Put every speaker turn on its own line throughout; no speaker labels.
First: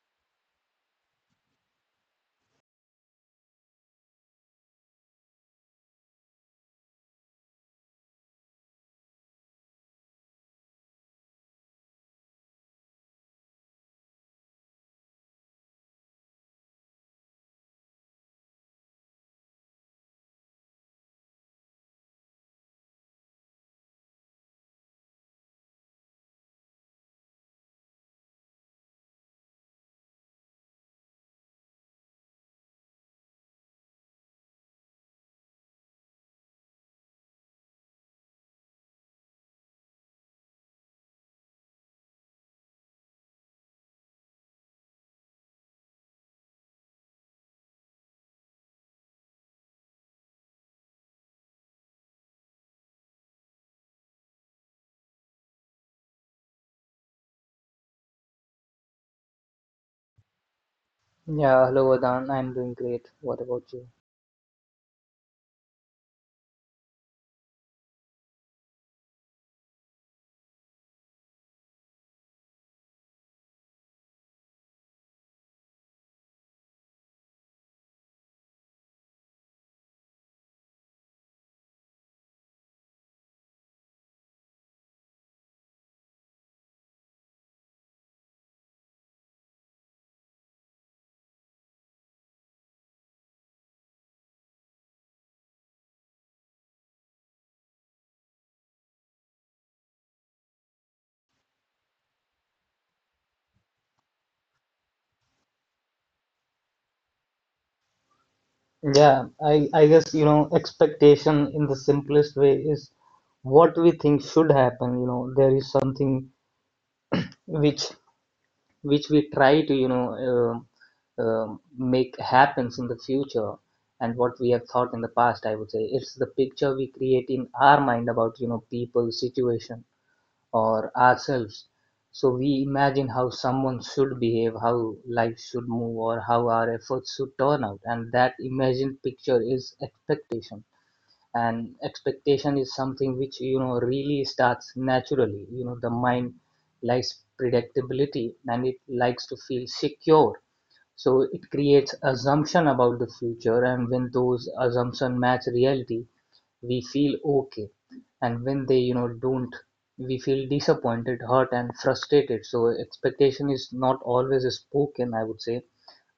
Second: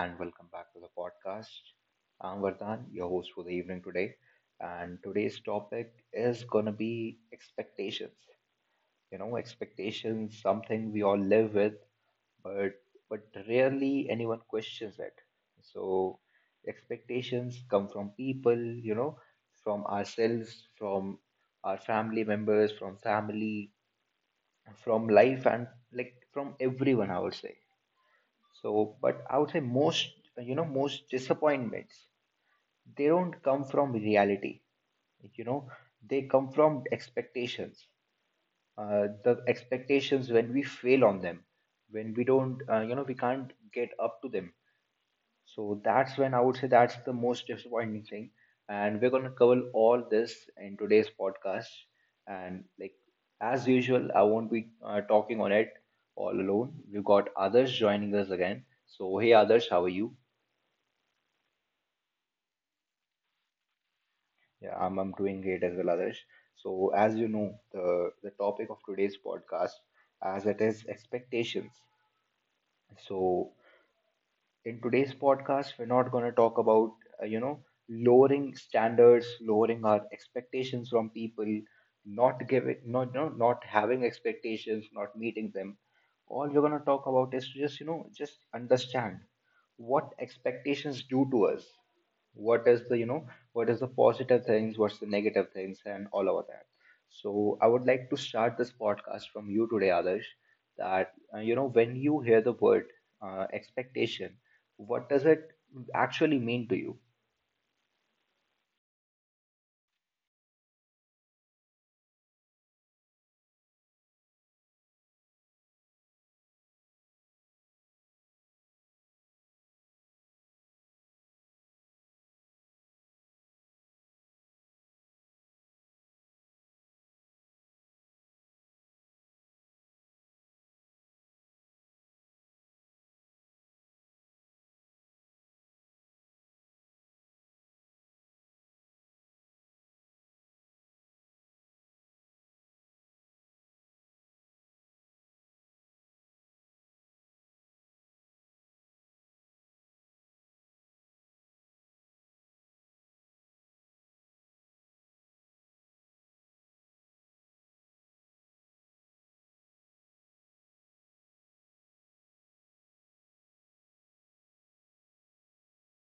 and welcome back to the podcast. I'm Vardhan, your host for the evening today. And today's topic is gonna be expectations. You know, expectations, something we all live with, but but rarely anyone questions it. So expectations come from people, you know, from ourselves, from our family members, from family, from life and like from everyone I would say so, but I would say most, you know, most disappointments, they don't come from reality. Like, you know, they come from expectations. The expectations when we fail on them, when we don't, you know, we can't get up to them. So that's when I would say that's the most disappointing thing. And we're gonna cover all this in today's podcast. And like as usual, I won't be talking on it all alone. We've got others joining us again. So hey, others, how are you?
Yeah, hello Adan. I'm doing great. What about you?
Yeah, I'm doing great as well, Adarsh. So, as you know, the topic of today's podcast, as it is expectations. So, in today's podcast we're not going to talk about you know lowering standards, lowering our expectations from people, not giving, not having expectations, not meeting them. All we're going to talk about is to just, you know, just understand what expectations do to us, what is the, you know, what is the positive things, what's the negative things, and all of that. So I would like to start this podcast from you today, others, that you know, when you hear the word expectation, what does it actually mean to you?
I guess, you know, expectation in the simplest way is what we think should happen. You know, there is something which which we try to, you know, make happens in the future and what we have thought in the past, I would say. It's the picture we create in our mind about, you know, people, situation. Or ourselves. So we imagine how someone should behave, how life should move, or how our efforts should turn out. And that imagined picture is expectation. And expectation is something which, you know, really starts naturally. You know, the mind likes predictability and it likes to feel secure, so it creates assumption about the future, and when those assumptions match reality, we feel okay. And when they, you know, don't, we feel disappointed, hurt and frustrated. So expectation is not always spoken, I would say.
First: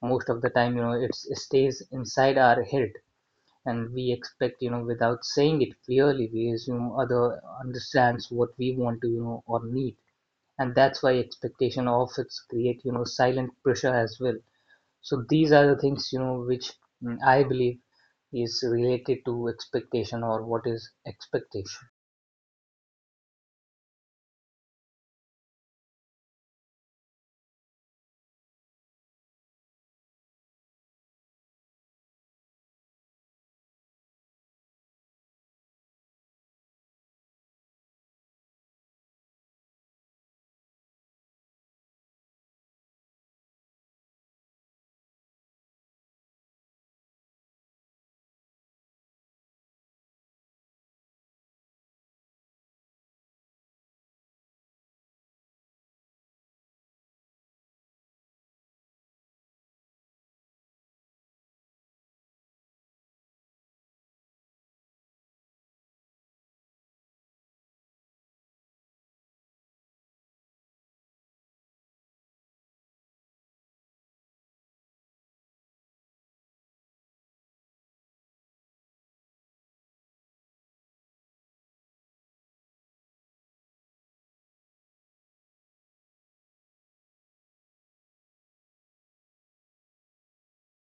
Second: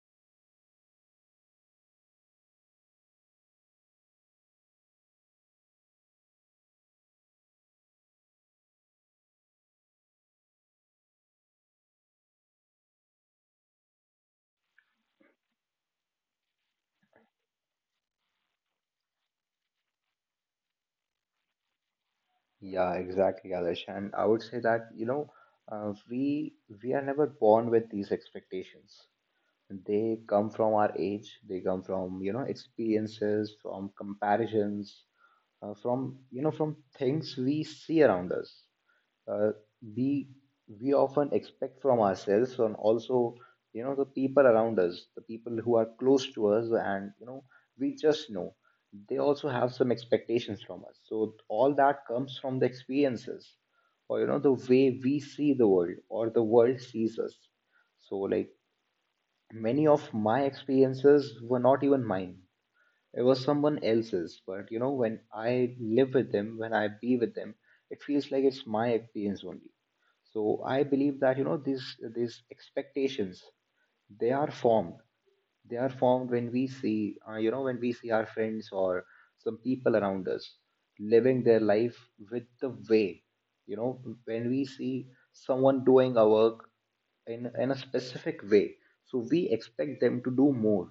Most of the time, you know, it stays inside our head, and we expect, you know, without saying it clearly, we assume other understands what we want to, you know, or need. And that's why expectation often create, you know, silent pressure as well. So these are the things, you know, which, I believe, is related to expectation or what is expectation.
Yeah, exactly, Alish. And I would say that, you know, uh, we we are never born with these expectations. They come from our age, they come from, you know, experiences, from comparisons, from, you know, from things we see around us. uh, we we often expect from ourselves and also, you know, the people around us, the people who are close to us, and you know, we just know they also have some expectations from us. So all that comes from the experiences, or you know, the way we see the world or the world sees us. So like, many of my experiences were not even mine, it was someone else's, but you know, when I live with them, when I be with them, it feels like it's my experience only. So I believe that, you know, these expectations, they are formed they are formed when we see, you know, when we see our friends or some people around us living their life, with the way, you know, when we see someone doing a work in a specific way, so we expect them to do more.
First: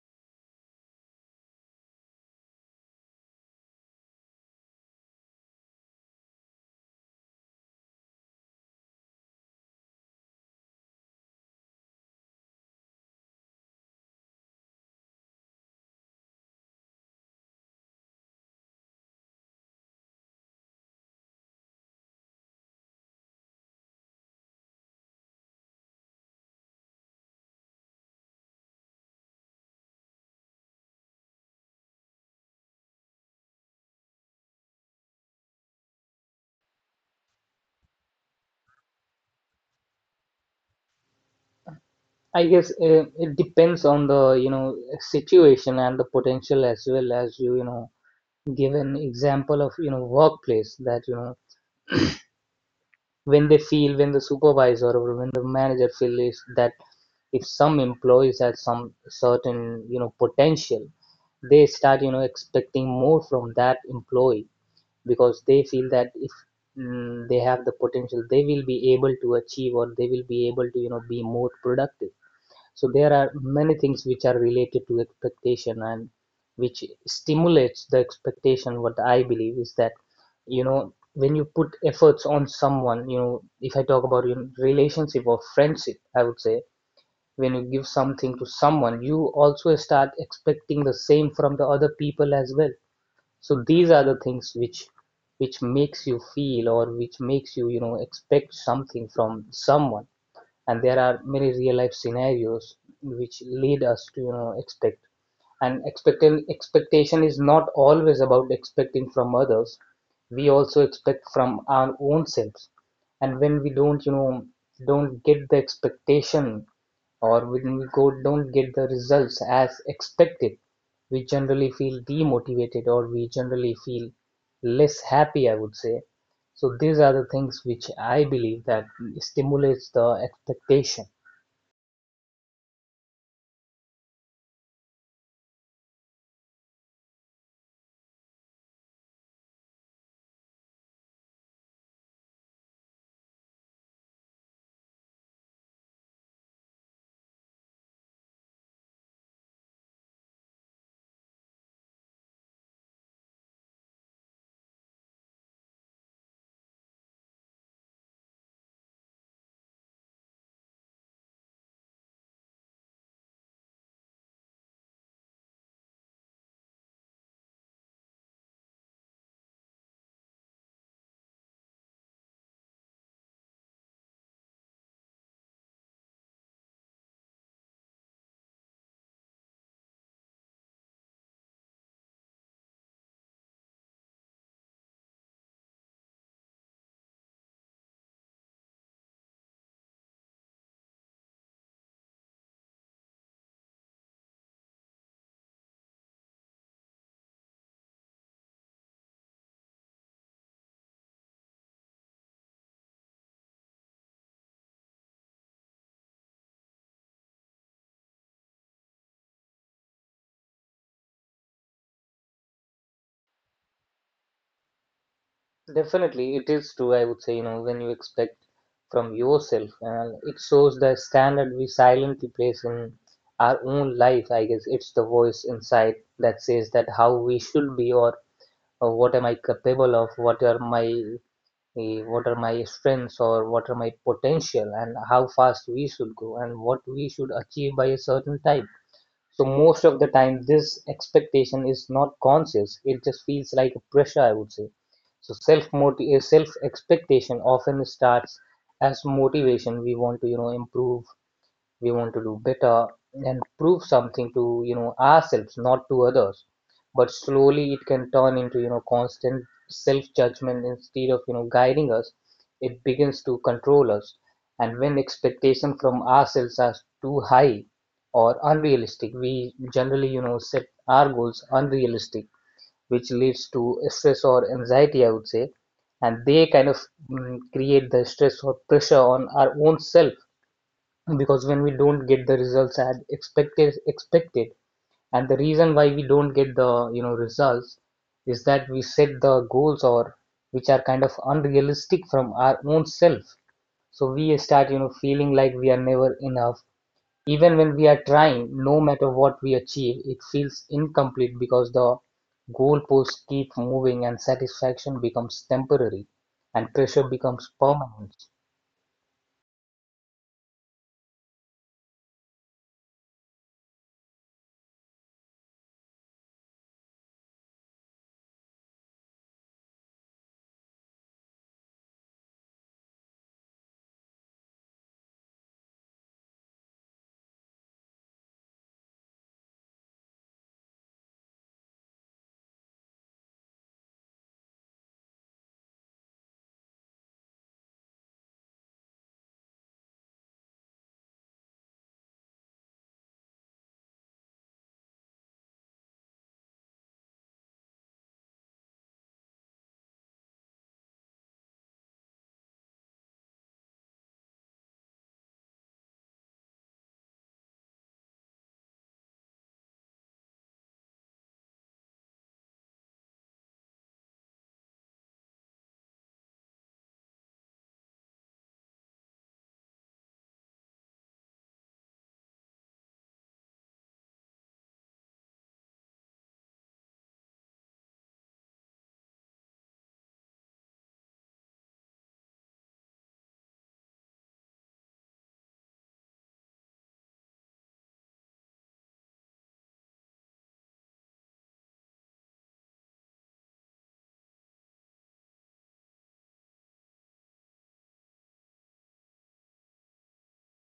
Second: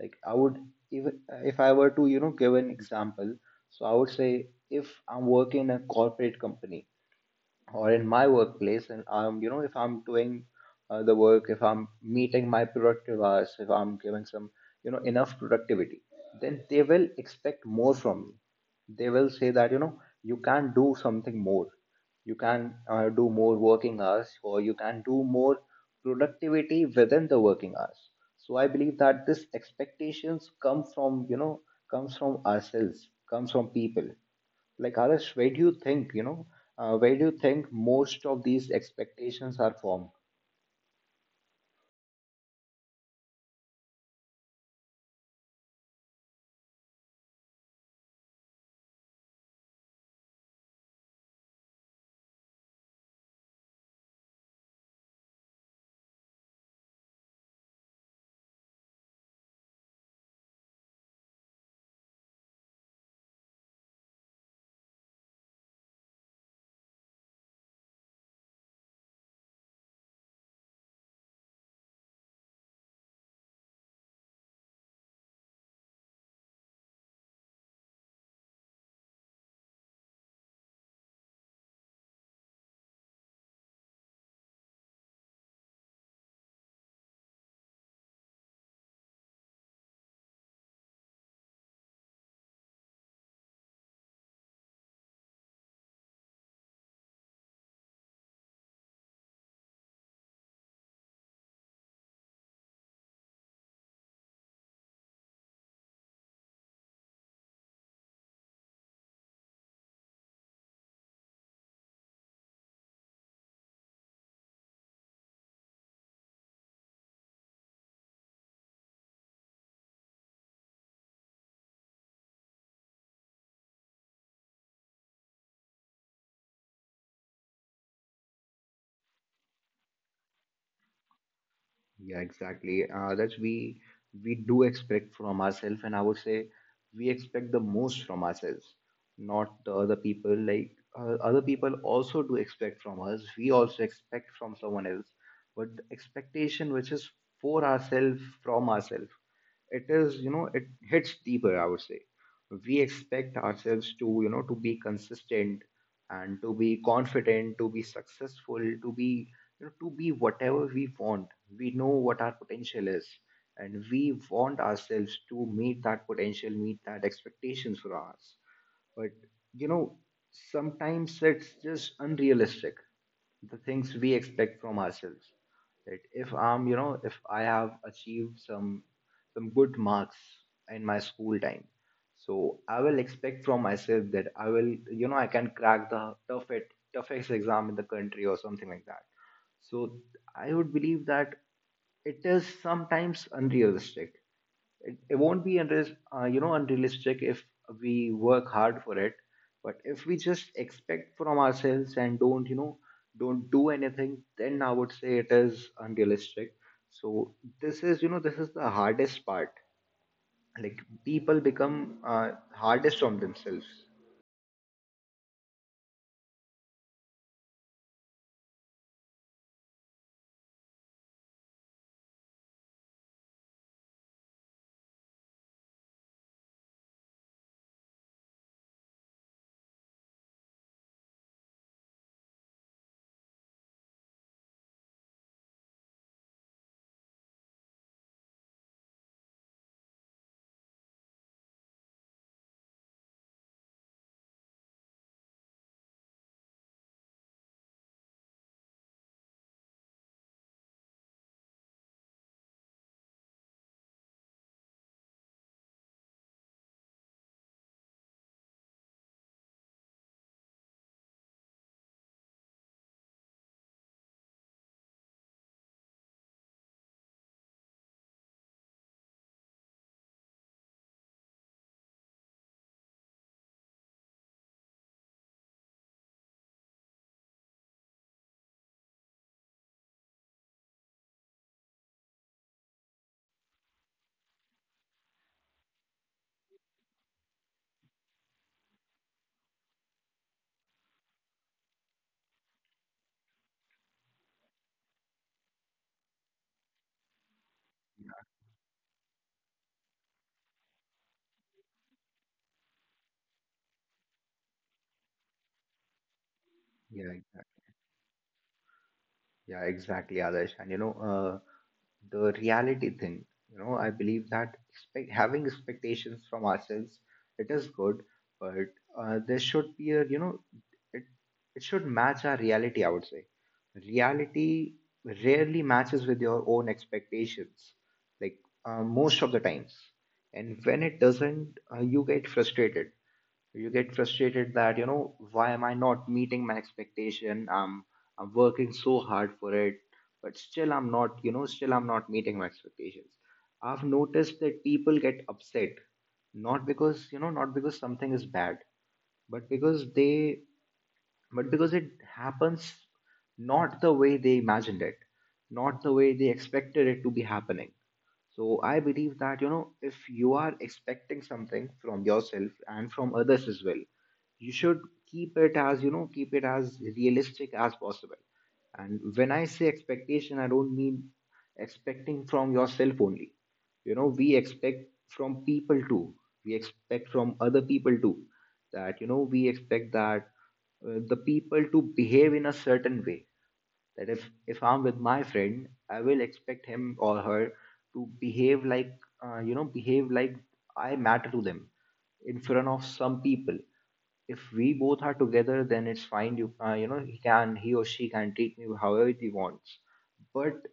Like I would, even if I were to, you know, give an example, so I would say if I'm working in a corporate company or in my workplace, and I'm, you know, if I'm doing the work, if I'm meeting my productive hours, if I'm giving some, you know, enough productivity, then they will expect more from me. They will say that, you know, you can do something more, you can do more working hours, or you can do more productivity within the working hours. So I believe that this expectations come from, you know, comes from ourselves, comes from people. Like Adarsh, where do you think, you know, where do you think most of these expectations are formed?
I guess it depends on the, you know, situation and the potential as well. As you, you know, give an example of, you know, workplace, that, you know, when they feel, when the supervisor or when the manager feels, is that if some employees have some certain, you know, potential, they start, you know, expecting more from that employee, because they feel that if, they have the potential, they will be able to achieve, or they will be able to, you know, be more productive. So there are many things which are related to expectation, and which stimulates the expectation. What I believe is that, you know, when you put efforts on someone, you know, if I talk about, you know, relationship or friendship, I would say, when you give something to someone, you also start expecting the same from the other people as well. So these are the things which makes you feel, or which makes you, you know, expect something from someone. And there are many real life scenarios which lead us to, you know, expect. And expecting expectation is not always about expecting from others. We also expect from our own selves. And when we don't, you know, don't get the expectation, or when we go don't get the results as expected, we generally feel demotivated, or we generally feel less happy, I would say. So these are the things which I believe that stimulates the expectation.
Yeah, exactly. That we do expect from ourselves, and I would say we expect the most from ourselves, not the other people. Like other people also do expect from us. We also expect from someone else, but the expectation which is for ourselves from ourselves, it is, you know, it hits deeper I would say. We expect ourselves to, you know, to be consistent, and to be confident, to be successful, to be, you know, to be whatever we want. We know what our potential is, and we want ourselves to meet that potential, meet that expectations for us. But you know, sometimes it's just unrealistic, the things we expect from ourselves. That if I'm, you know, if I have achieved some good marks in my school time, so I will expect from myself that I will, you know, I can crack the toughest exam in the country or something like that. So I would believe that it is sometimes unrealistic. It won't be unreal, you know, unrealistic if we work hard for it, but if we just expect from ourselves and don't, you know, don't do anything, then I would say it is unrealistic. So this is, you know, this is the hardest part. Like people become hardest on themselves.
Definitely, it is true. I would say, you know, when you expect from yourself, and it shows the standard we silently place in our own life. I guess it's the voice inside that says that how we should be, or what am I capable of, what are my what are my strengths, or what are my potential, and how fast we should go, and what we should achieve by a certain time. So most of the time, this expectation is not conscious. It just feels like a pressure, I would say. So self expectation often starts as motivation. We want to, you know, improve, we want to do better and prove something to, you know, ourselves, not to others. But slowly it can turn into, you know, constant self judgment. Instead of, you know, guiding us, it begins to control us. And when expectation from ourselves are too high or unrealistic, we generally, you know, set our goals unrealistic, which leads to stress or anxiety, I would say. And they kind of, create the stress or pressure on our own self, because when we don't get the results as expected. And the reason why we don't get the, you know, results, is that we set the goals, or, which are kind of unrealistic from our own self. So we start, you know, feeling like we are never enough, even when we are trying. No matter what we achieve, it feels incomplete, because the goalposts keep moving, and satisfaction becomes temporary and
Yeah,
pressure becomes
exactly.
permanent.
Yeah, exactly, Adarsh. And you know, the reality thing, you know, I believe that expect, having expectations from ourselves, it is good, but there should be a, you know, it, it should match our reality, I would say. Reality rarely matches with your own expectations, like most of the times. And when it doesn't, you get frustrated, that you know, why am I not meeting my expectation? I'm working so hard for it, but still I'm not, you know, still I'm not meeting my expectations. I've noticed that people get upset not because, you know, not because something is bad, but because but because it happens not the way they imagined it, not the way they expected it to be happening. So I believe that, you know, if you are expecting something from yourself and from others as well, you should keep it as, you know, keep it as realistic as possible. And when I say expectation, I don't mean expecting from yourself only. You know, we expect from people too. We expect from other people too. That, you know, we expect that the people to behave in a certain way. That if I'm with my friend, I will expect him or her to behave like, you know, behave like I matter to them in front of some people. If we both are together, then it's fine, you, you know, he can, he or she can treat me however he wants. But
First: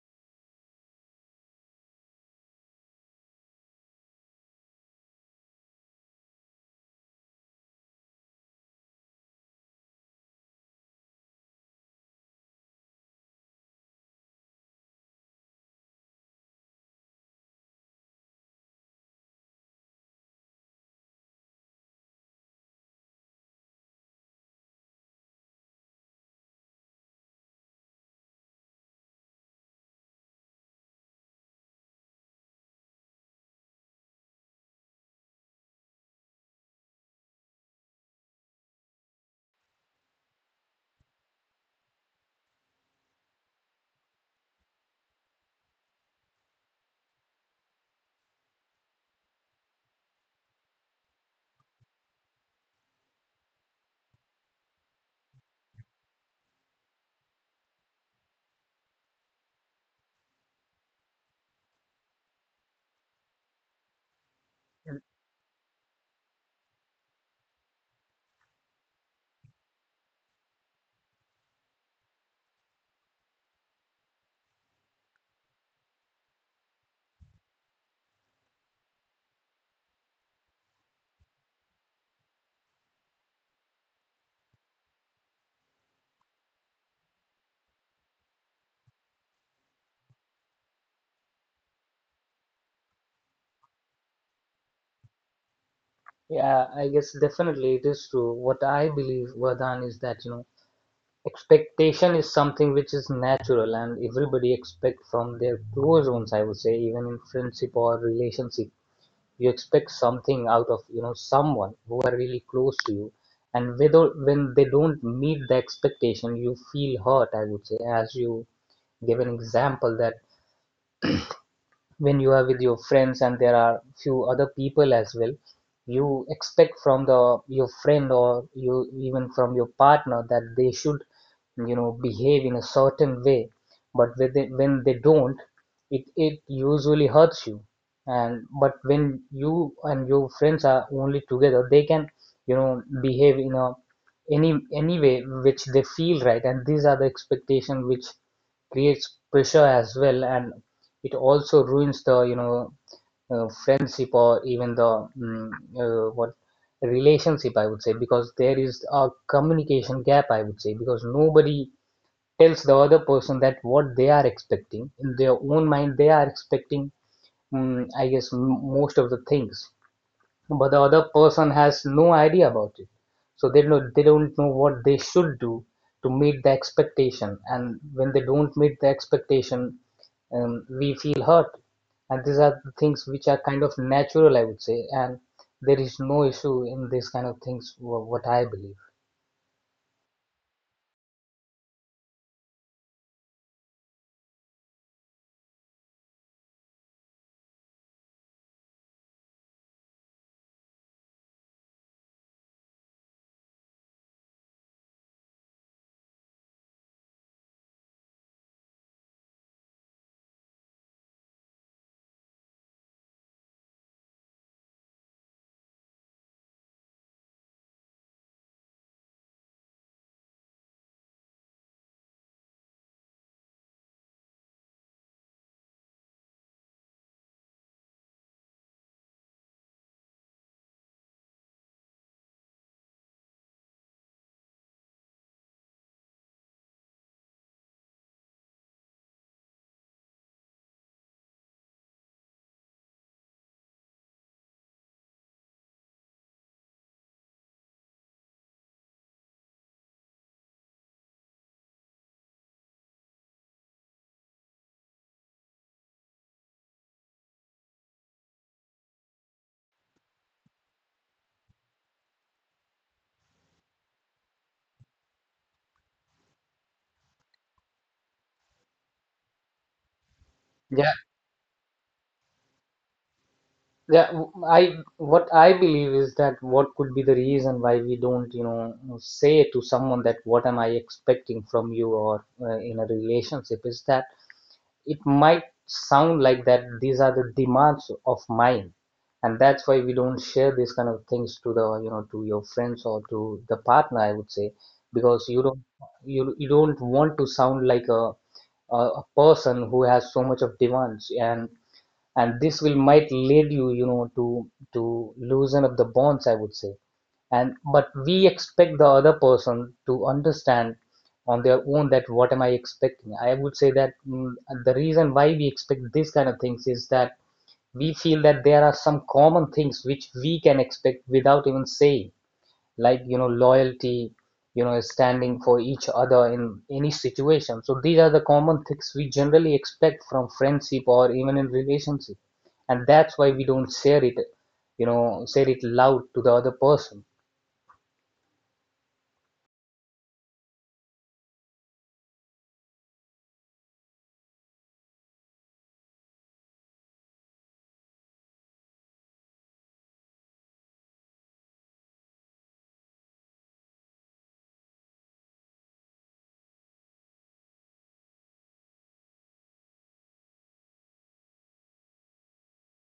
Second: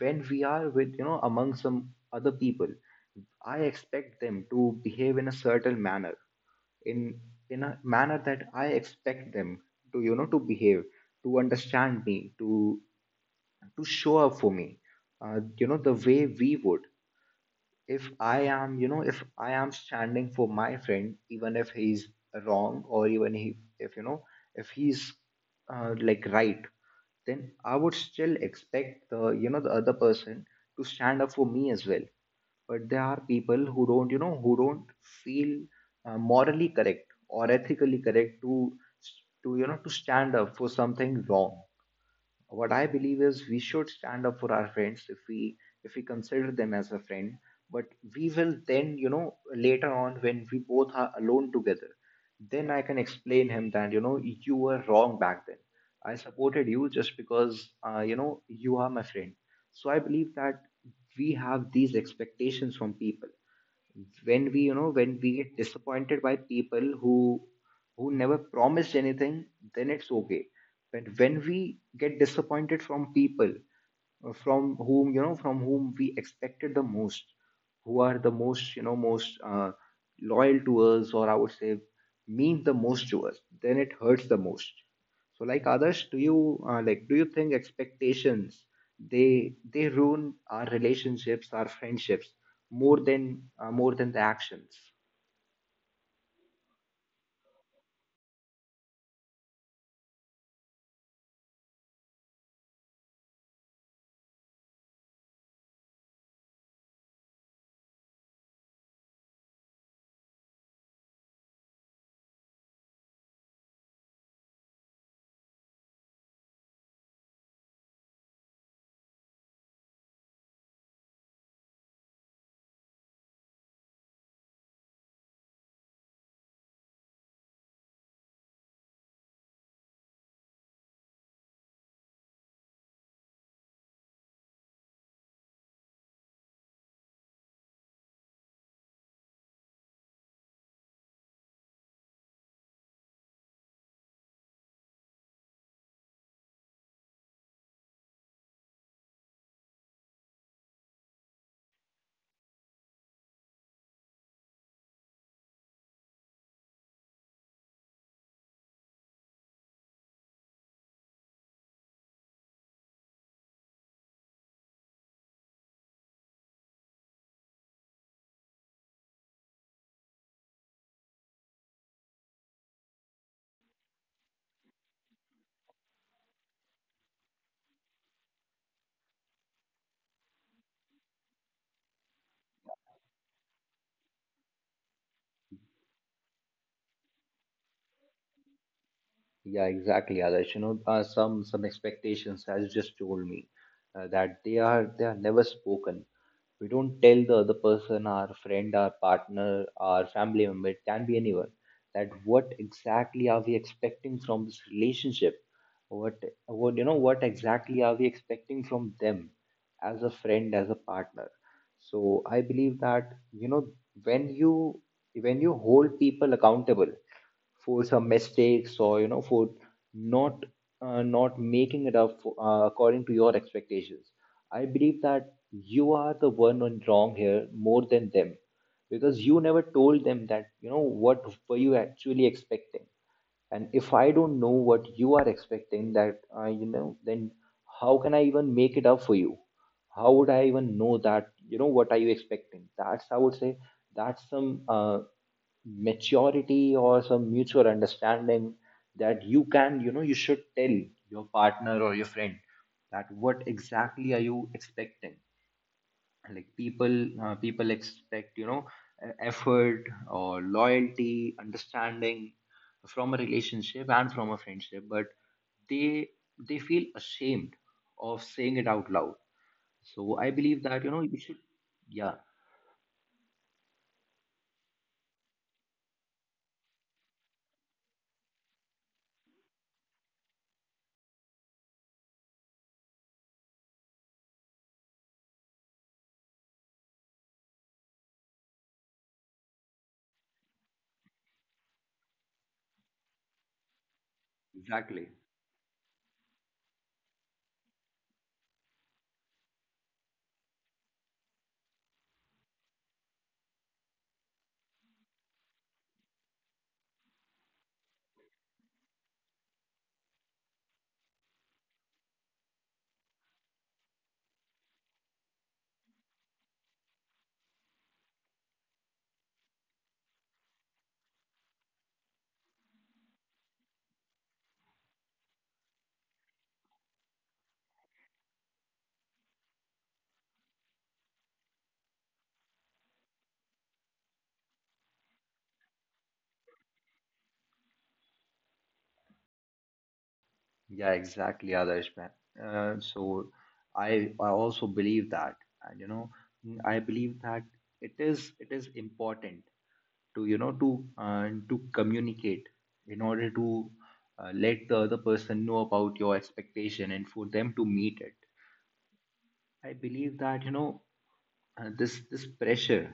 when we are with, you know, among some other people, I expect them to behave in a certain manner, in in a manner that I expect them to, you know, to behave, to understand me, to show up for me, you know, the way we would. If I am, you know, if I am standing for my friend, even if he's wrong, or even he, if you know, if he's like right, then I would still expect the, you know, the other person to stand up for me as well. But there are people who don't, you know, who don't feel morally correct or ethically correct to you know, to stand up for something wrong. What I believe is we should stand up for our friends if we, if we consider them as a friend. But we will then, you know, later on when we both are alone together, then I can explain him that, you know, you were wrong back then, I supported you just because, you know, you are my friend. So I believe that we have these expectations from people. When we, you know, when we get disappointed by people who never promised anything, then it's okay. But when we get disappointed from people, from whom, you know, from whom we expected the most, who are the most, you know, most, loyal to us, or I would say mean the most to us, then it hurts the most. So like others, do you, like, do you think expectations, they ruin our relationships, our friendships, more than the actions?
Yeah, I guess definitely it is true. What I believe, Vardhan, is that, you know, expectation is something which is natural, and everybody expect from their close ones, I would say, even in friendship or relationship. You expect something out of, you know, someone who are really close to you. And whether when they don't meet the expectation, you feel hurt, I would say. As you give an example, that when you are with your friends and there are few other people as well, you expect from the your friend, or you even from your partner, that they should, you know, behave in a certain way. But when they don't, it usually hurts you. And but when you and your friends are only together, they can, you know, behave in a any way which they feel right. And these are the expectation which creates pressure as well. And it also ruins the, you know, friendship, or even the what relationship, I would say, because there is a communication gap, I would say, because nobody tells the other person that what they are expecting. In their own mind they are expecting, I guess, most of the things, but the other person has no idea about it. So they don't, they don't know what they should do to meet the expectation. And when they don't meet the expectation, we feel hurt. And these are the things which are kind of natural, I would say, and there is no issue in these kind of things, what I believe.
Yeah, exactly, Adarsh. You know, some expectations, as you just told me, that they are never spoken. We don't tell the other person, our friend, our partner, our family member, it can be anyone, that what exactly are we expecting from this relationship? What what you know, what exactly are we expecting from them as a friend, as a partner? So I believe that, when you when you hold people accountable for some mistakes or for not not making it up for, according to your expectations. I believe that you are the one on wrong here more than them, because you never told them that, you know, what were you actually expecting. And if I don't know what you are expecting, that you know then how can I even make it up for you? How would I even know that you know what are you expecting? That's, I would say, that's some maturity or some mutual understanding, that you can, you know, you should tell your partner or your friend that what exactly are you expecting. Like people, people expect, you know, effort or loyalty, understanding, from a relationship and from a friendship. But they they feel ashamed of saying it out loud. So I believe that,
Yeah.
you know, you should. Yeah.
Yeah. w- I What I believe is that what could be the reason why we don't, you know, say to someone that what am I expecting from you, or in a relationship, is that it might sound like that these are the demands of mine. And that's why we don't share these kind of things to the, you know, to your friends or to the partner, I would say.
exactly
Because you don't, you don't want to sound like a person who has so much of demands. And this will might lead you, you know, to loosen up the bonds, I would say. And but we expect the other person to understand on their own that what am I expecting, I would say. That, the reason why we expect these kind of things is that we feel that there are some common things which we can expect without even saying, like, you know, loyalty, you know, standing for each other in any situation. So these are the common things we generally expect from friendship, or even in relationship, and that's why we don't share it, you know, share it loud to the other person.
yeah, exactly, Adarsh, man. So I also believe that, and you know, I believe that it is, it is important to, you know, to communicate in order to let the other person know about your expectation and for them to meet it. I believe that, you know, this, this pressure,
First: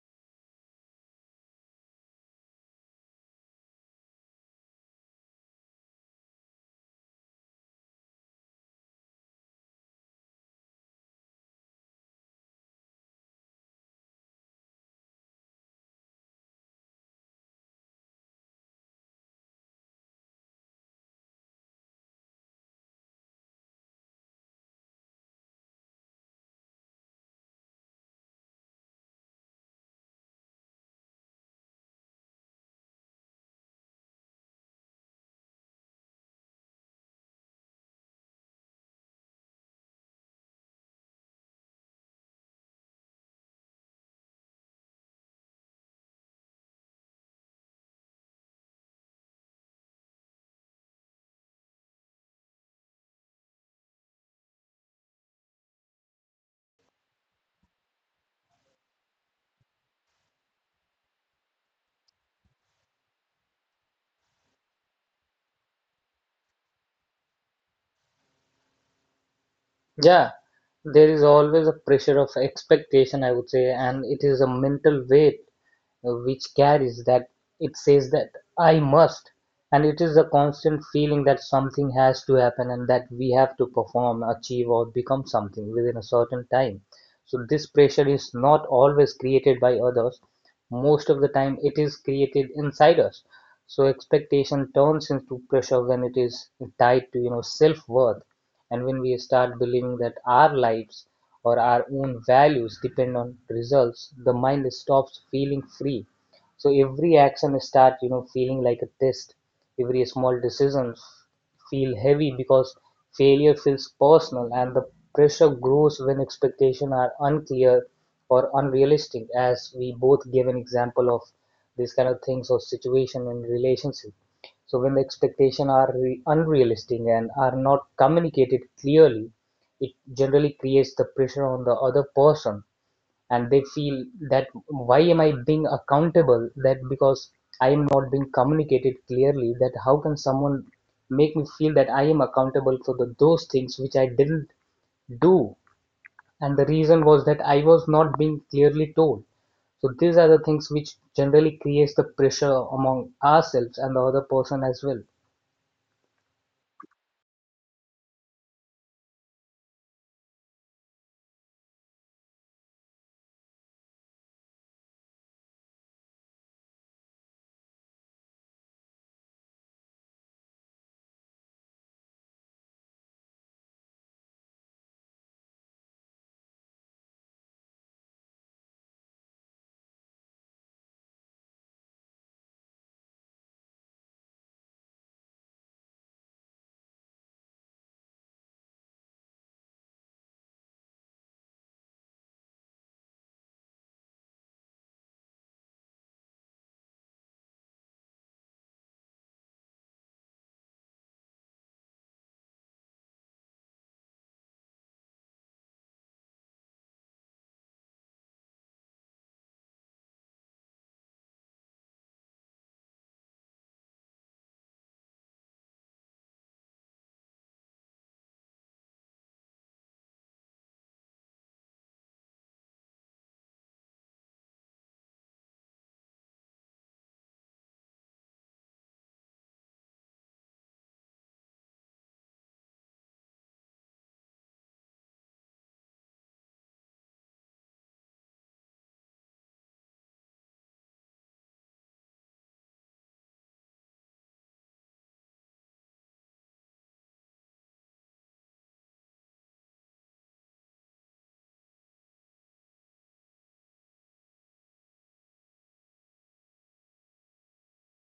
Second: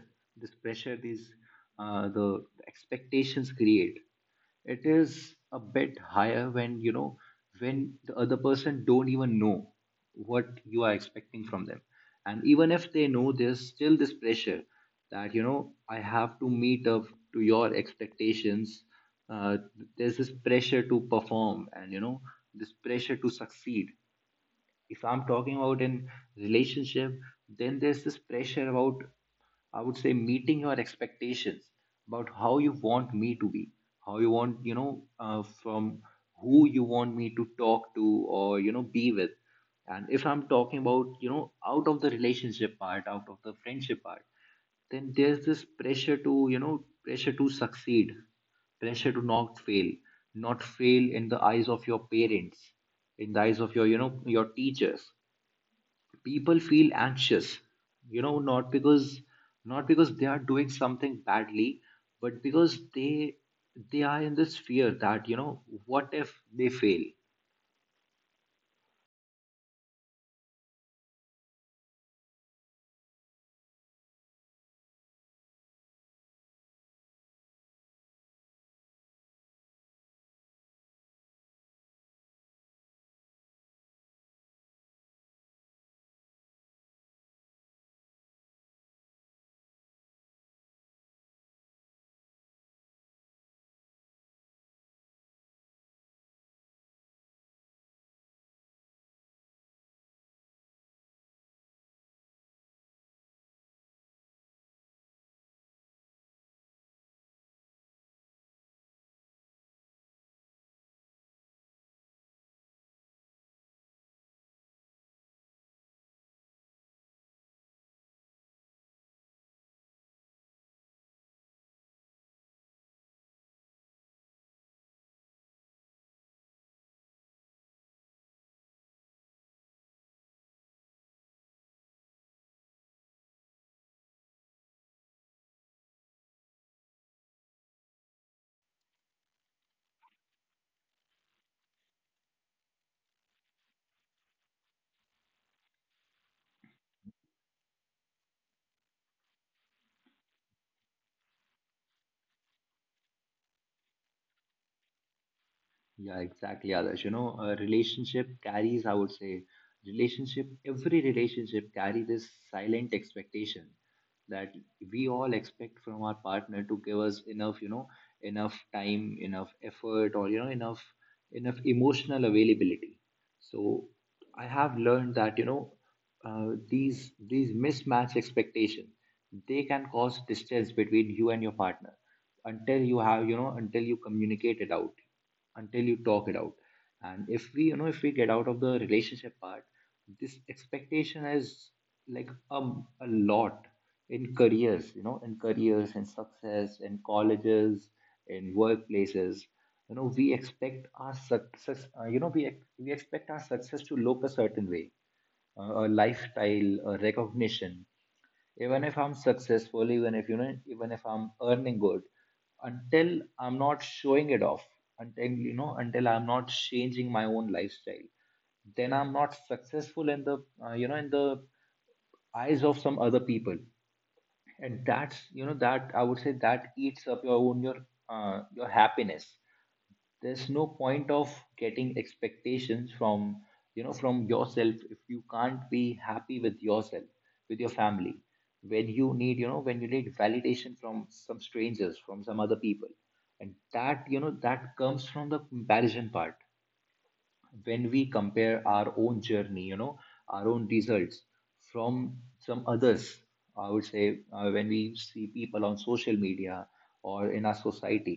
this pressure, these, the expectations create, it is a bit higher when, you know, when the other person don't even know what you are expecting from them. And even if they know, there's still this pressure that, you know, I have to meet up to your expectations. uh, there's this pressure to perform, and you know, this pressure to succeed. If I'm talking about in relationship, then there's this pressure about, I would say, meeting your expectations, about how you want me to be, how you want, from who you want me to talk to, or you know, be with. And if I'm talking about, you know, out of the relationship part, out of the friendship part, then there's this pressure to, you know, pressure to succeed, pressure to not fail, not fail in the eyes of your parents, in the eyes of your, you know, your teachers. People feel anxious, you know, not because, not because they are doing something badly, but because they are in this fear that, you know, what if they fail?
Yeah, there is always a pressure of expectation, I would say, and it is a mental weight which carries, that it says that I must. And it is a constant feeling that something has to happen, and that we have to perform, achieve, or become something within a certain time. So, this pressure is not always created by others, most of the time, it is created inside us. So, expectation turns into pressure when it is tied to, you know, self worth. And when we start believing that our lives or our own values depend on results, the mind stops feeling free. So every action starts, you know, feeling like a test. Every small decision feel heavy, because failure feels personal. And the pressure grows when expectations are unclear or unrealistic, as we both gave an example of these kind of things or situation in relationship. So when the expectations are unrealistic and are not communicated clearly, it generally creates the pressure on the other person, and they feel that why am I being accountable? That because I am not being communicated clearly. That how can someone make me feel that I am accountable for the, those things which I didn't do? And the reason was that I was not being clearly told. So these are the things which generally creates the pressure among ourselves and the other person as well.
Yeah, exactly, Adarsh. You know, a relationship carries, I would say, relationship, every relationship carries this silent expectation, that we all expect from our partner to give us enough, you know, enough time, enough effort, or, you know, enough, enough emotional availability. So I have learned that, you know, these mismatched expectations, they can cause distance between you and your partner, until you have, you know, until you communicate it out, until you talk it out. And if we, you know, if we get out of the relationship part, this expectation is like a lot, in careers, you know, in careers, in success, in colleges, in workplaces. You know, we expect our success, uh, you know, we expect our success to look a certain way, a lifestyle, a recognition. Even if I'm successful, even if, you know, even if I'm earning good, until I'm not showing it off, until, you know, until I'm not changing my own lifestyle, then I'm not successful in the, in the eyes of some other people. And that's, you know, that, I would say, that eats up your own, your happiness. There's no point of getting expectations from, you know, from yourself, if you can't be happy with yourself, with your family, when you need, you know, when you need validation from some strangers, from some other people. And that, you know, that comes from the comparison part, when we compare our own journey, you know, our own results, from some others. I would say, when we see people on social media or in our society,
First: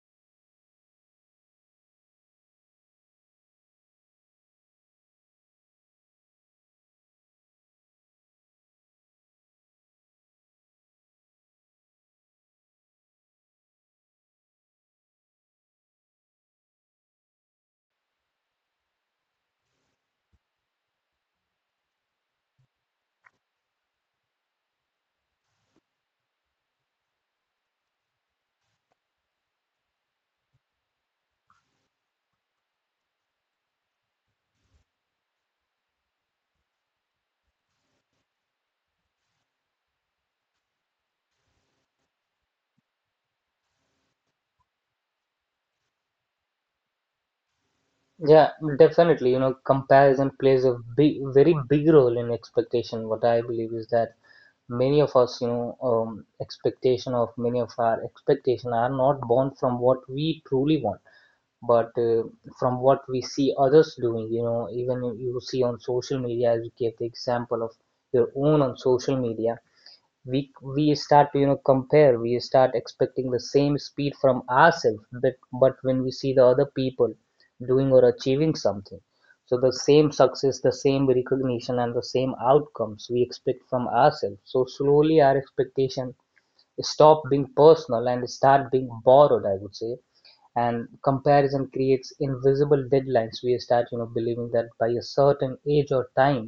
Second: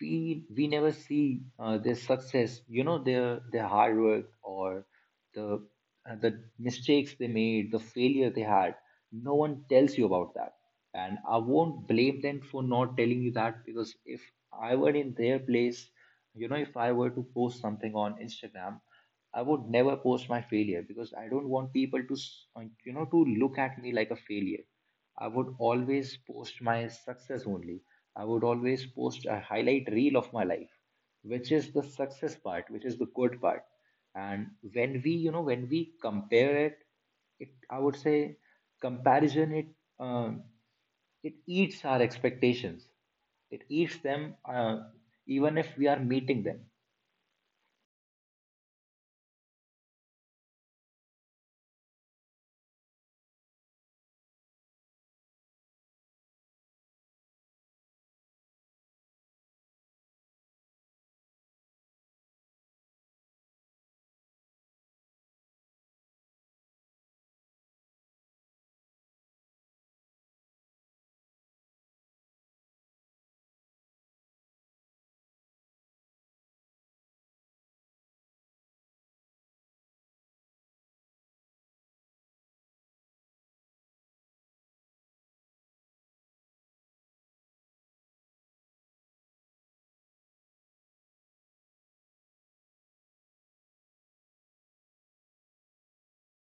we never see their success, you know, their hard work, or the, the mistakes they made, the failure they had. No one tells you about that. And I won't blame them for not telling you that, because if I were in their place, you know, if I were to post something on Instagram, I would never post my failure, because I don't want people to you know, to look at me like a failure. I would always post my success only. I would always post a highlight reel of my life, which is the success part, which is the good part. And when we, you know, when we compare it, it, I would say, comparison, it, um, it eats our expectations. It eats them, even if we are meeting them.
Yeah, definitely. You know, comparison plays a very big role in expectation. What I believe is that many of us, you know, expectation of many of our expectation are not born from what we truly want, but from what we see others doing. You know, even you see on social media, as you gave the example of your own on social media, we we start to compare. We start expecting the same speed from ourselves, but when we see the other people doing or achieving something, so the same success, the same recognition, and the same outcomes we expect from ourselves. So slowly our expectation stop being personal and start being borrowed, I would say. And comparison creates invisible deadlines. We start believing that by a certain age or time,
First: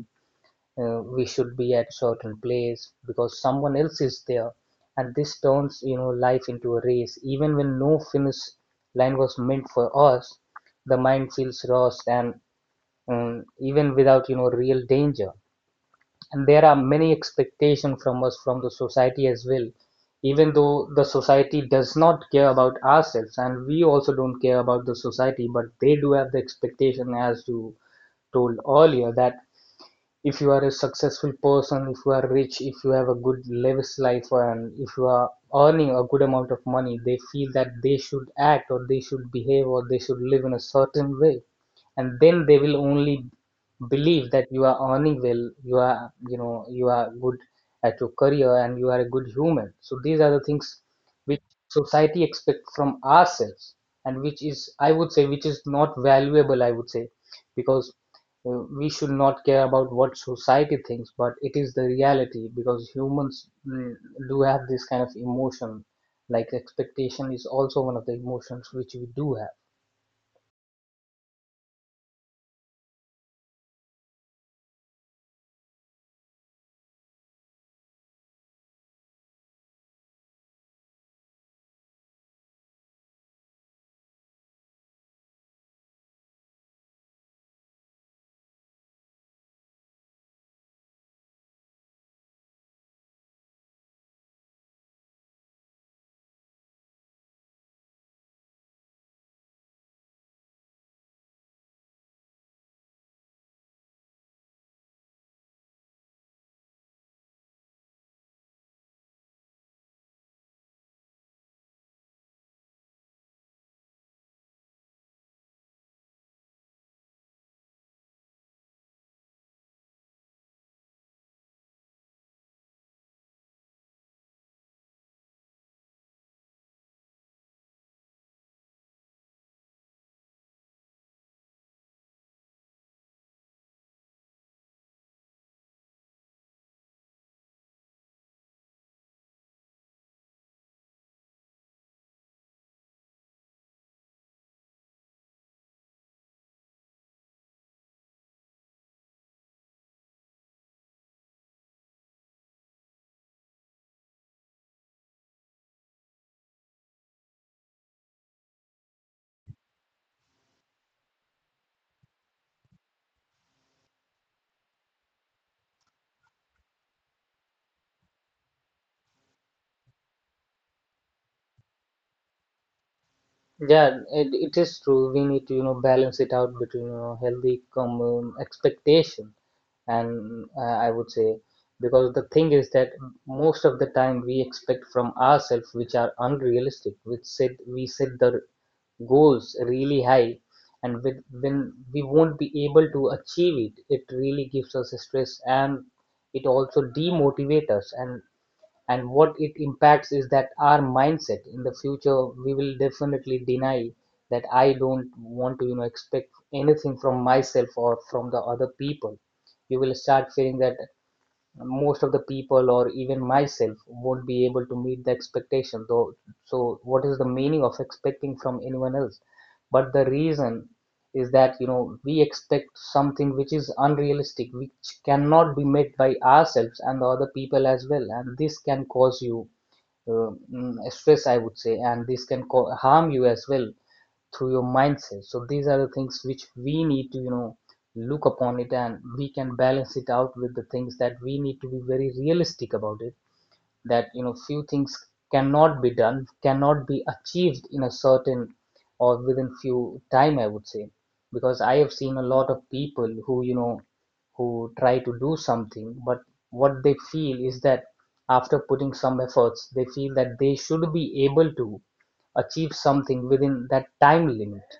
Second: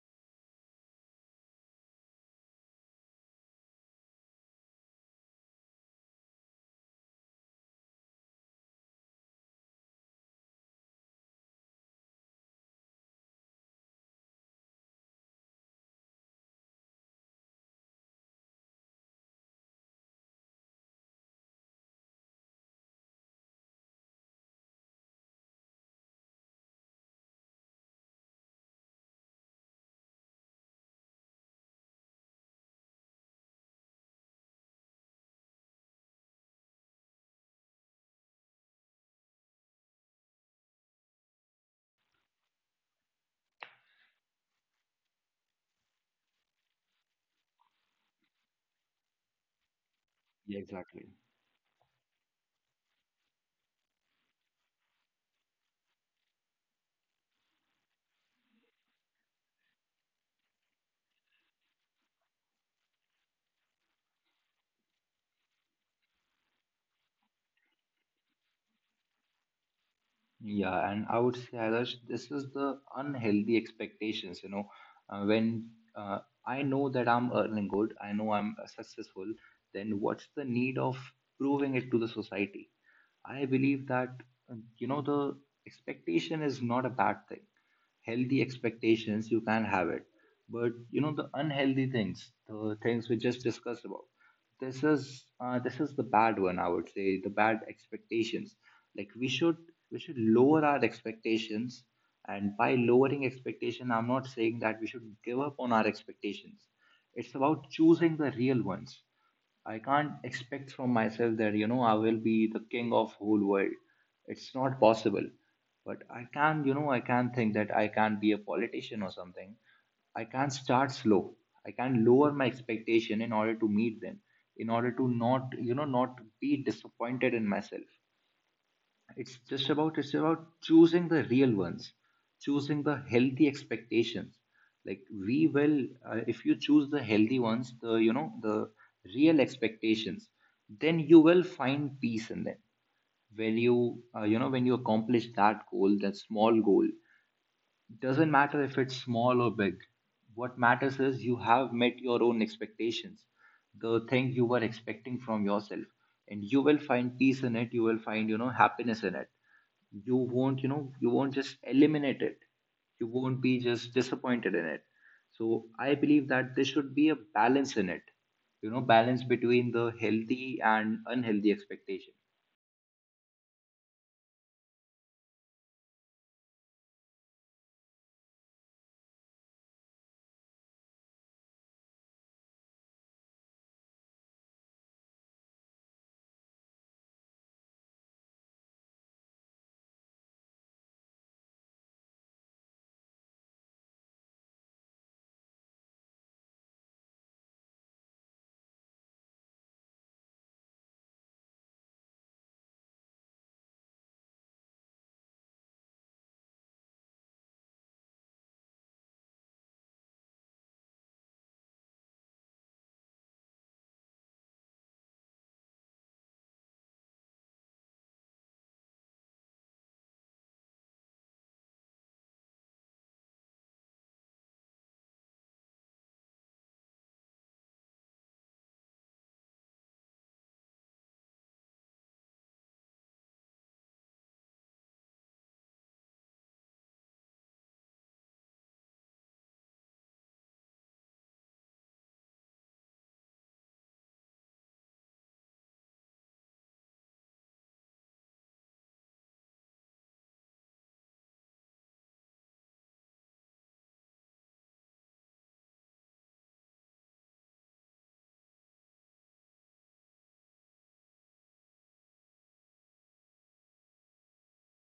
we should be at a certain place because someone else is there. And this turns life into a race even when no finish line was meant for us. The mind feels lost, and even without real danger. And there are many expectations from us, from the society as well, even though the society does not care about ourselves, and we also don't care about the society, but they do have the expectation, as you told earlier, that if you are a successful person, if you are rich, if you have a good lavish life, and if you are earning a good amount of money, they feel that they should act or they should behave or they should live in a certain way. And then they will only believe that you are earning well, you are you are good at your career and you are a good human. So these are the
Yeah,
things
exactly.
which society expects from ourselves, and which is, I would say, which is not valuable, I would say. Because we should not care about what society thinks, but it is the reality, because humans do have this kind of emotion. Like expectation is also one of the emotions which we do.
Yeah, and I would say, Adarsh, this is the unhealthy expectations. You know, when, uh, I know that I'm earning good, I know I'm successful, then what's the need of proving it to the society? I believe that, you know, the expectation is not a bad thing. Healthy expectations, you can have it. But, you know, the unhealthy things, the things we just discussed about, this is, this is the bad one, I would say, the bad expectations. Like we should, we should lower our expectations. And by lowering expectation, I'm not saying that we should give up on our expectations. It's about choosing the real ones. I can't expect from myself that, you know, I will be the king of whole world. It's not possible. But I can, you know, I can think that I can be a politician or something. I can start slow. I can lower my expectation in order to meet them, in order to not, you know, not be disappointed in myself. It's just about, it's about choosing the real ones, choosing the healthy expectations. Like we will, if you choose the healthy ones, the, you know, the real expectations, then you will find peace in them. When you, you know, when you accomplish that goal, that small goal, doesn't matter if it's small or big. What matters is you have met your own expectations, the thing you were expecting from yourself. And you will find peace in it, you will find, you know, happiness in it. You won't, you know, you won't just eliminate it. You won't be just disappointed in it. So I believe that there should be a balance in it. You know, balance between the healthy and unhealthy expectation.
Yeah, it is true. We need to balance it out between healthy com expectation, and I would say, because the thing is that most of the time we expect from ourselves which are unrealistic, which set we set the goals really high. And when we won't be able to achieve it really gives us a stress, and it also demotivates us, and what it impacts is that our mindset in the future, we will definitely deny that I don't want to expect anything from myself or from the other people. You will start feeling that most of the people or even myself won't be able to meet the expectation though. So what is the meaning of expecting from anyone else? But the reason is that we expect something which is unrealistic, which cannot be met by ourselves and the other people as well. And this can cause you stress, I would say. And this harm you as well through your mindset. So these are the things which we need to look upon it, and we can balance it out with the things that we need to be very realistic about it, that few things cannot be done, cannot be achieved in a certain or within few time, I would say. Because I have seen a lot of people who who try to do something, but what they feel is that after putting some efforts, they feel that they should be able to achieve something within that time limit.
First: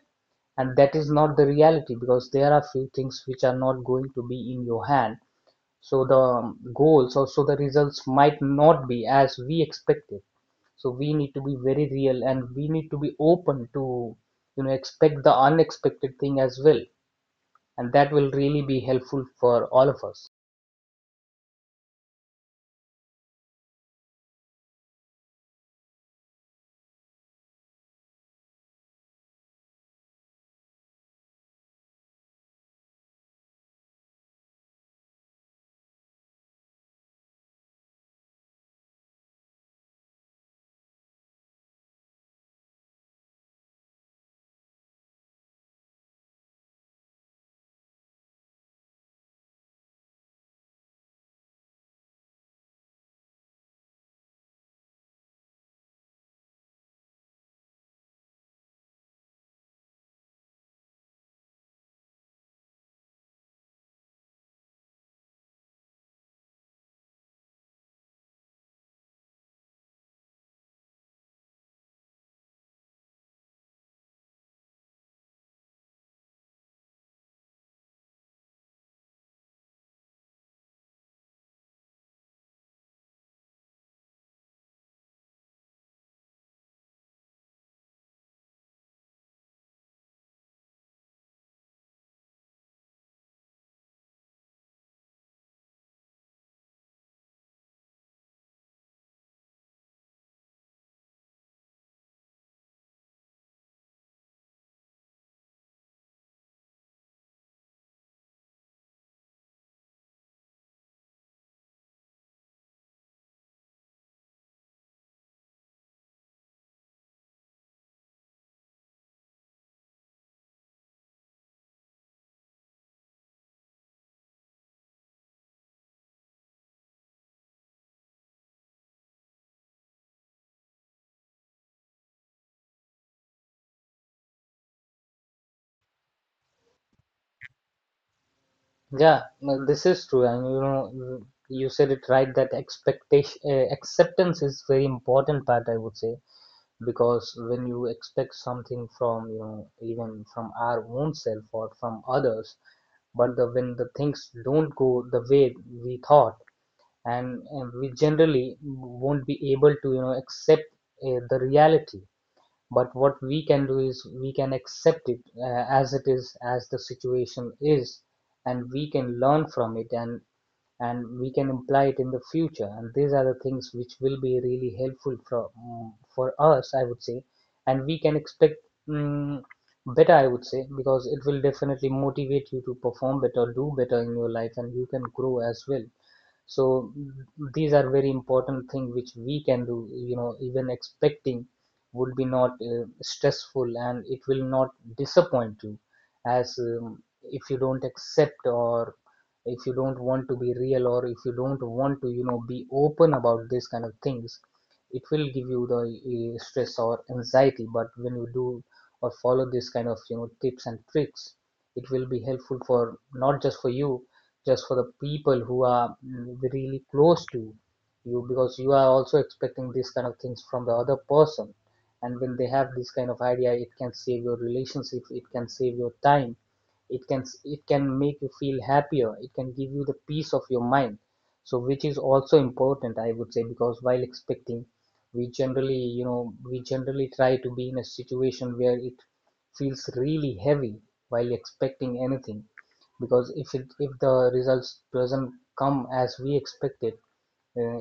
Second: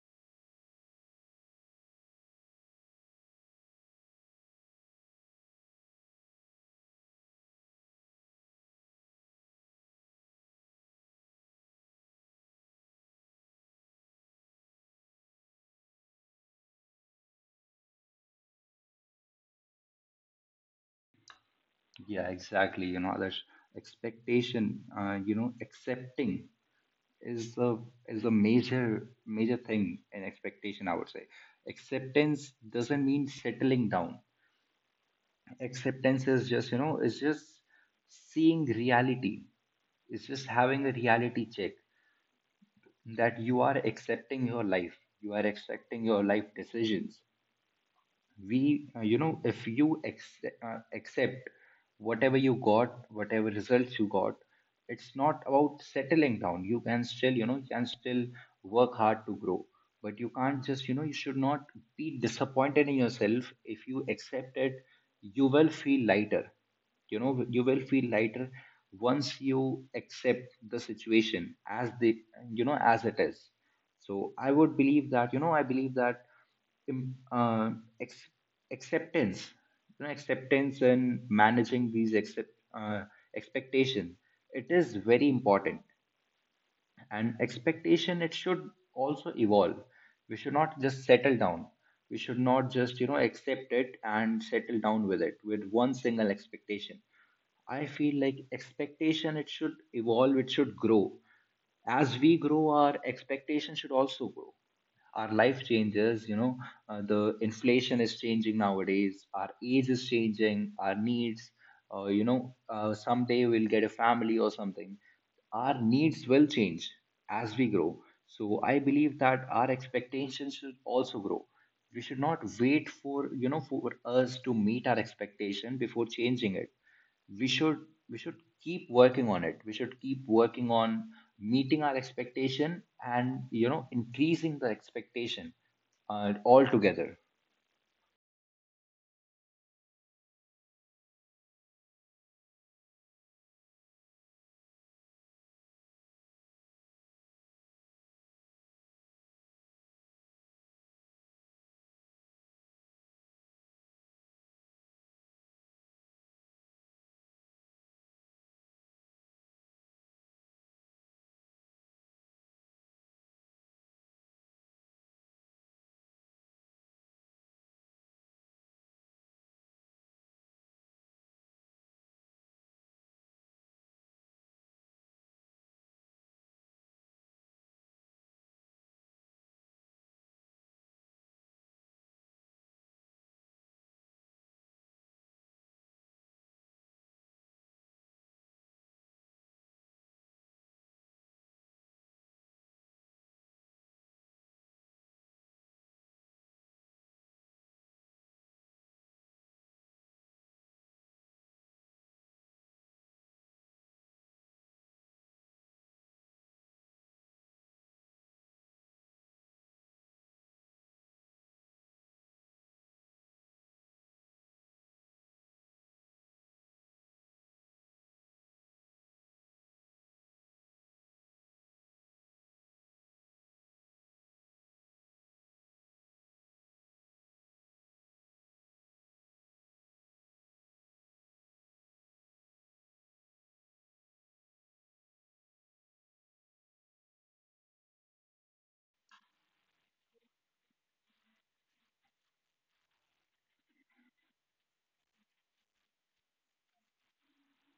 And that is not the reality, because there are few things which are not going to be in your hand. So the goals, or so the results, might not be as we expected. So we need to be very real, and we need to be open to expect the unexpected thing as well. And that will really be helpful for all of us.
Yeah, exactly. You know, that's, expectation, you know, accepting is the, is the major, major thing in expectation, I would say. Acceptance doesn't mean settling down. Acceptance is just, you know, it's just seeing reality, it's just having a reality check, that you are accepting your life, you are accepting your life decisions. We you know if you ex accept whatever you got, whatever results you got, it's not about settling down. You can still, you know, you can still work hard to grow. But you can't just, you know, you should not be disappointed in yourself. If you accept it, you will feel lighter, you know, you will feel lighter once you accept the situation as the, you know, as it is. So I would believe that, you know, I believe that, im- uh, ex- acceptance, you know, acceptance and managing these expectation, it is very important. And expectation, it should also evolve. We should not just settle down, we should not just, you know, accept it and settle down with it, with one single expectation. I feel like expectation, it should evolve, it should grow. As we grow, our expectation should also grow. Our life changes, you know, the inflation is changing nowadays, our age is changing, our needs, you know, someday we'll get a family or something, our needs will change as we grow. So I believe that our expectations should also grow. We should not wait for, you know, for us to meet our expectation before changing it. We should, we should keep working on it, we should keep working on meeting our expectation and, you know, increasing the expectation, altogether.
Yeah, no, this is true. And you said it right, that expectation acceptance is very important part, I would say. Because when you expect something from even from our own self or from others, but the when the things don't go the way we thought, and we generally won't be able to accept the reality. But what we can do is we can accept it, as it is, as the situation is, and we can learn from it, and we can apply it in the future. And these are the things which will be really helpful for, for us, I would say. And we can expect mm better, I would say, because it will definitely motivate you to perform better, do better in your life, and you can grow as well. So these are very important things which we can do, even expecting would be not stressful, and it will not disappoint you, as if you don't accept, or if you don't want to be real, or if you don't want to be open about these kind of things, it will give you the stress or anxiety. But when you do or follow this kind of tips and tricks, it will be helpful for not just for you, just for the people who are really close to you, because you are also expecting these kind of things from the other person. And when they have this kind of idea, it can save your relationship, it can save your time, it can make you feel happier, it can give you the peace of your mind, so which is also important, I would say. Because while expecting, we generally try to be in a situation where it feels really heavy while expecting anything, because if the results doesn't come as we expected, uh,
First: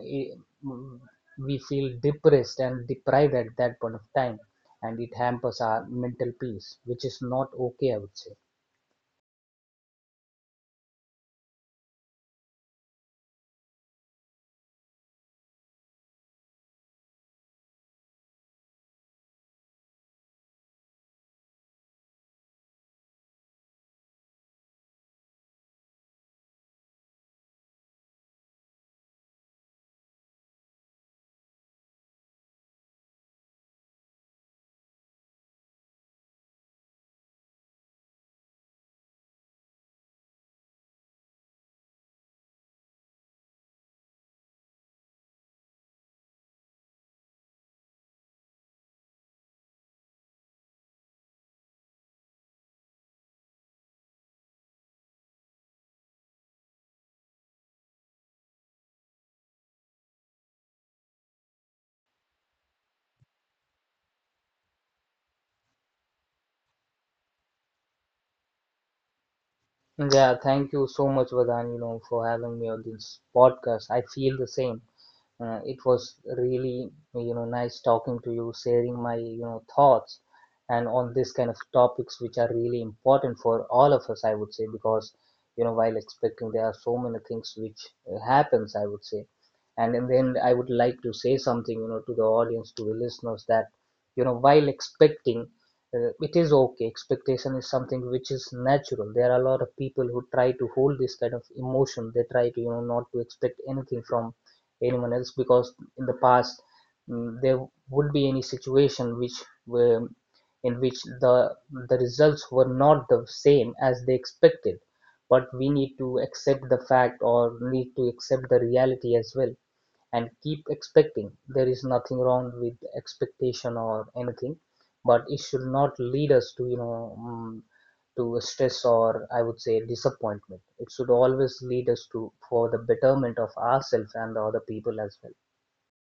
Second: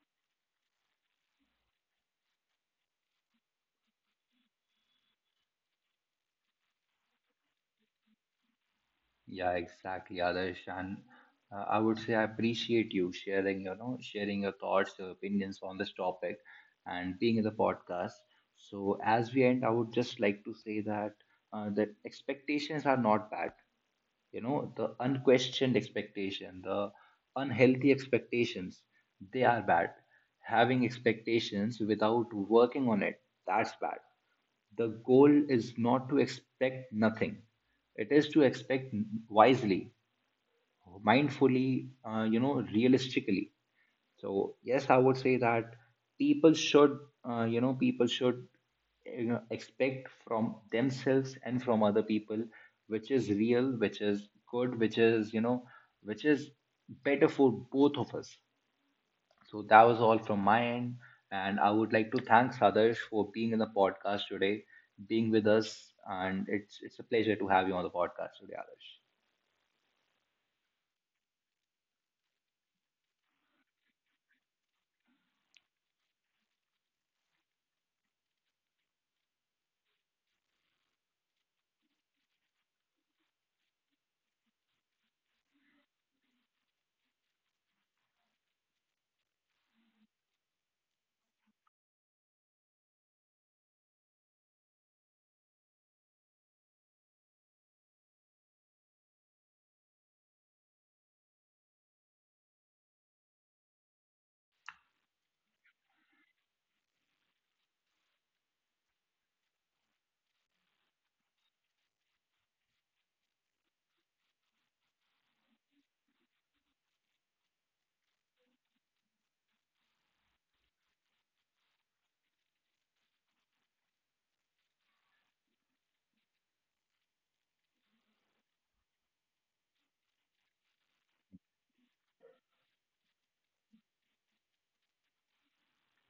mm, we feel depressed and deprived at that point of time, and it hampers our mental peace, which is not okay, I would say.
Yeah, exactly, Adarsh. And I would say I appreciate you sharing, you know, sharing your thoughts, your opinions on this topic and being in the podcast. So as we end, I would just like to say that, that expectations are not bad. You know, the unquestioned expectation, the unhealthy expectations, they are bad. Having expectations without working on it, that's bad. The goal is not to expect nothing, it is to expect wisely, mindfully, you know, realistically. So yes, I would say that people should, you know, people should, you know, expect from themselves and from other people, which is real, which is good, which is, you know, which is better for both of us. So that was all from my end, and I would like to thank Sadarsh for being in the podcast today, being with us, and it's a pleasure to have you on the podcast today, Adarsh.
Yeah, thank you so much, Vadan, for having me on this podcast. I feel the same. It was really, nice talking to you, sharing my, thoughts and on this kind of topics which are really important for all of us, I would say, because, while expecting, there are so many things which happens, I would say. And then I would like to say something, to the audience, to the listeners, that, while expecting, it is okay. Expectation is something which is natural. There are a lot of people who try to hold this kind of emotion. They try to not to expect anything from anyone else, because in the past, there would be any situation which were, in which the the results were not the same as they expected. But we need to accept the fact, or need to accept the reality as well, and keep expecting. There is nothing wrong with expectation or anything, but it should not lead us to, to stress, or I would say, disappointment. It should always lead us to for the betterment of ourselves and the other people as well.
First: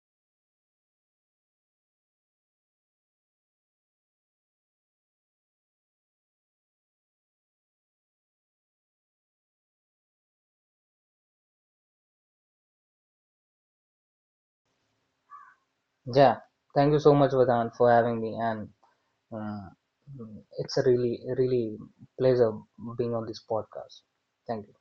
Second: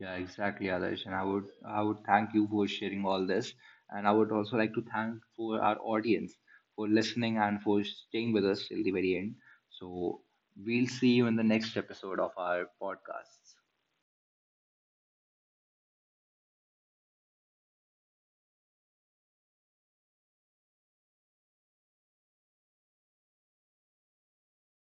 Yeah, exactly, Adarsh. And I would, I would thank you for sharing all this. And I would also like to thank for our audience for listening and for staying with us till the very end. So we'll see you in the next episode of our podcast.
Yeah, thank you so much, Vedant, for having me, and uh, it's a really, really pleasure being on this podcast. Thank you.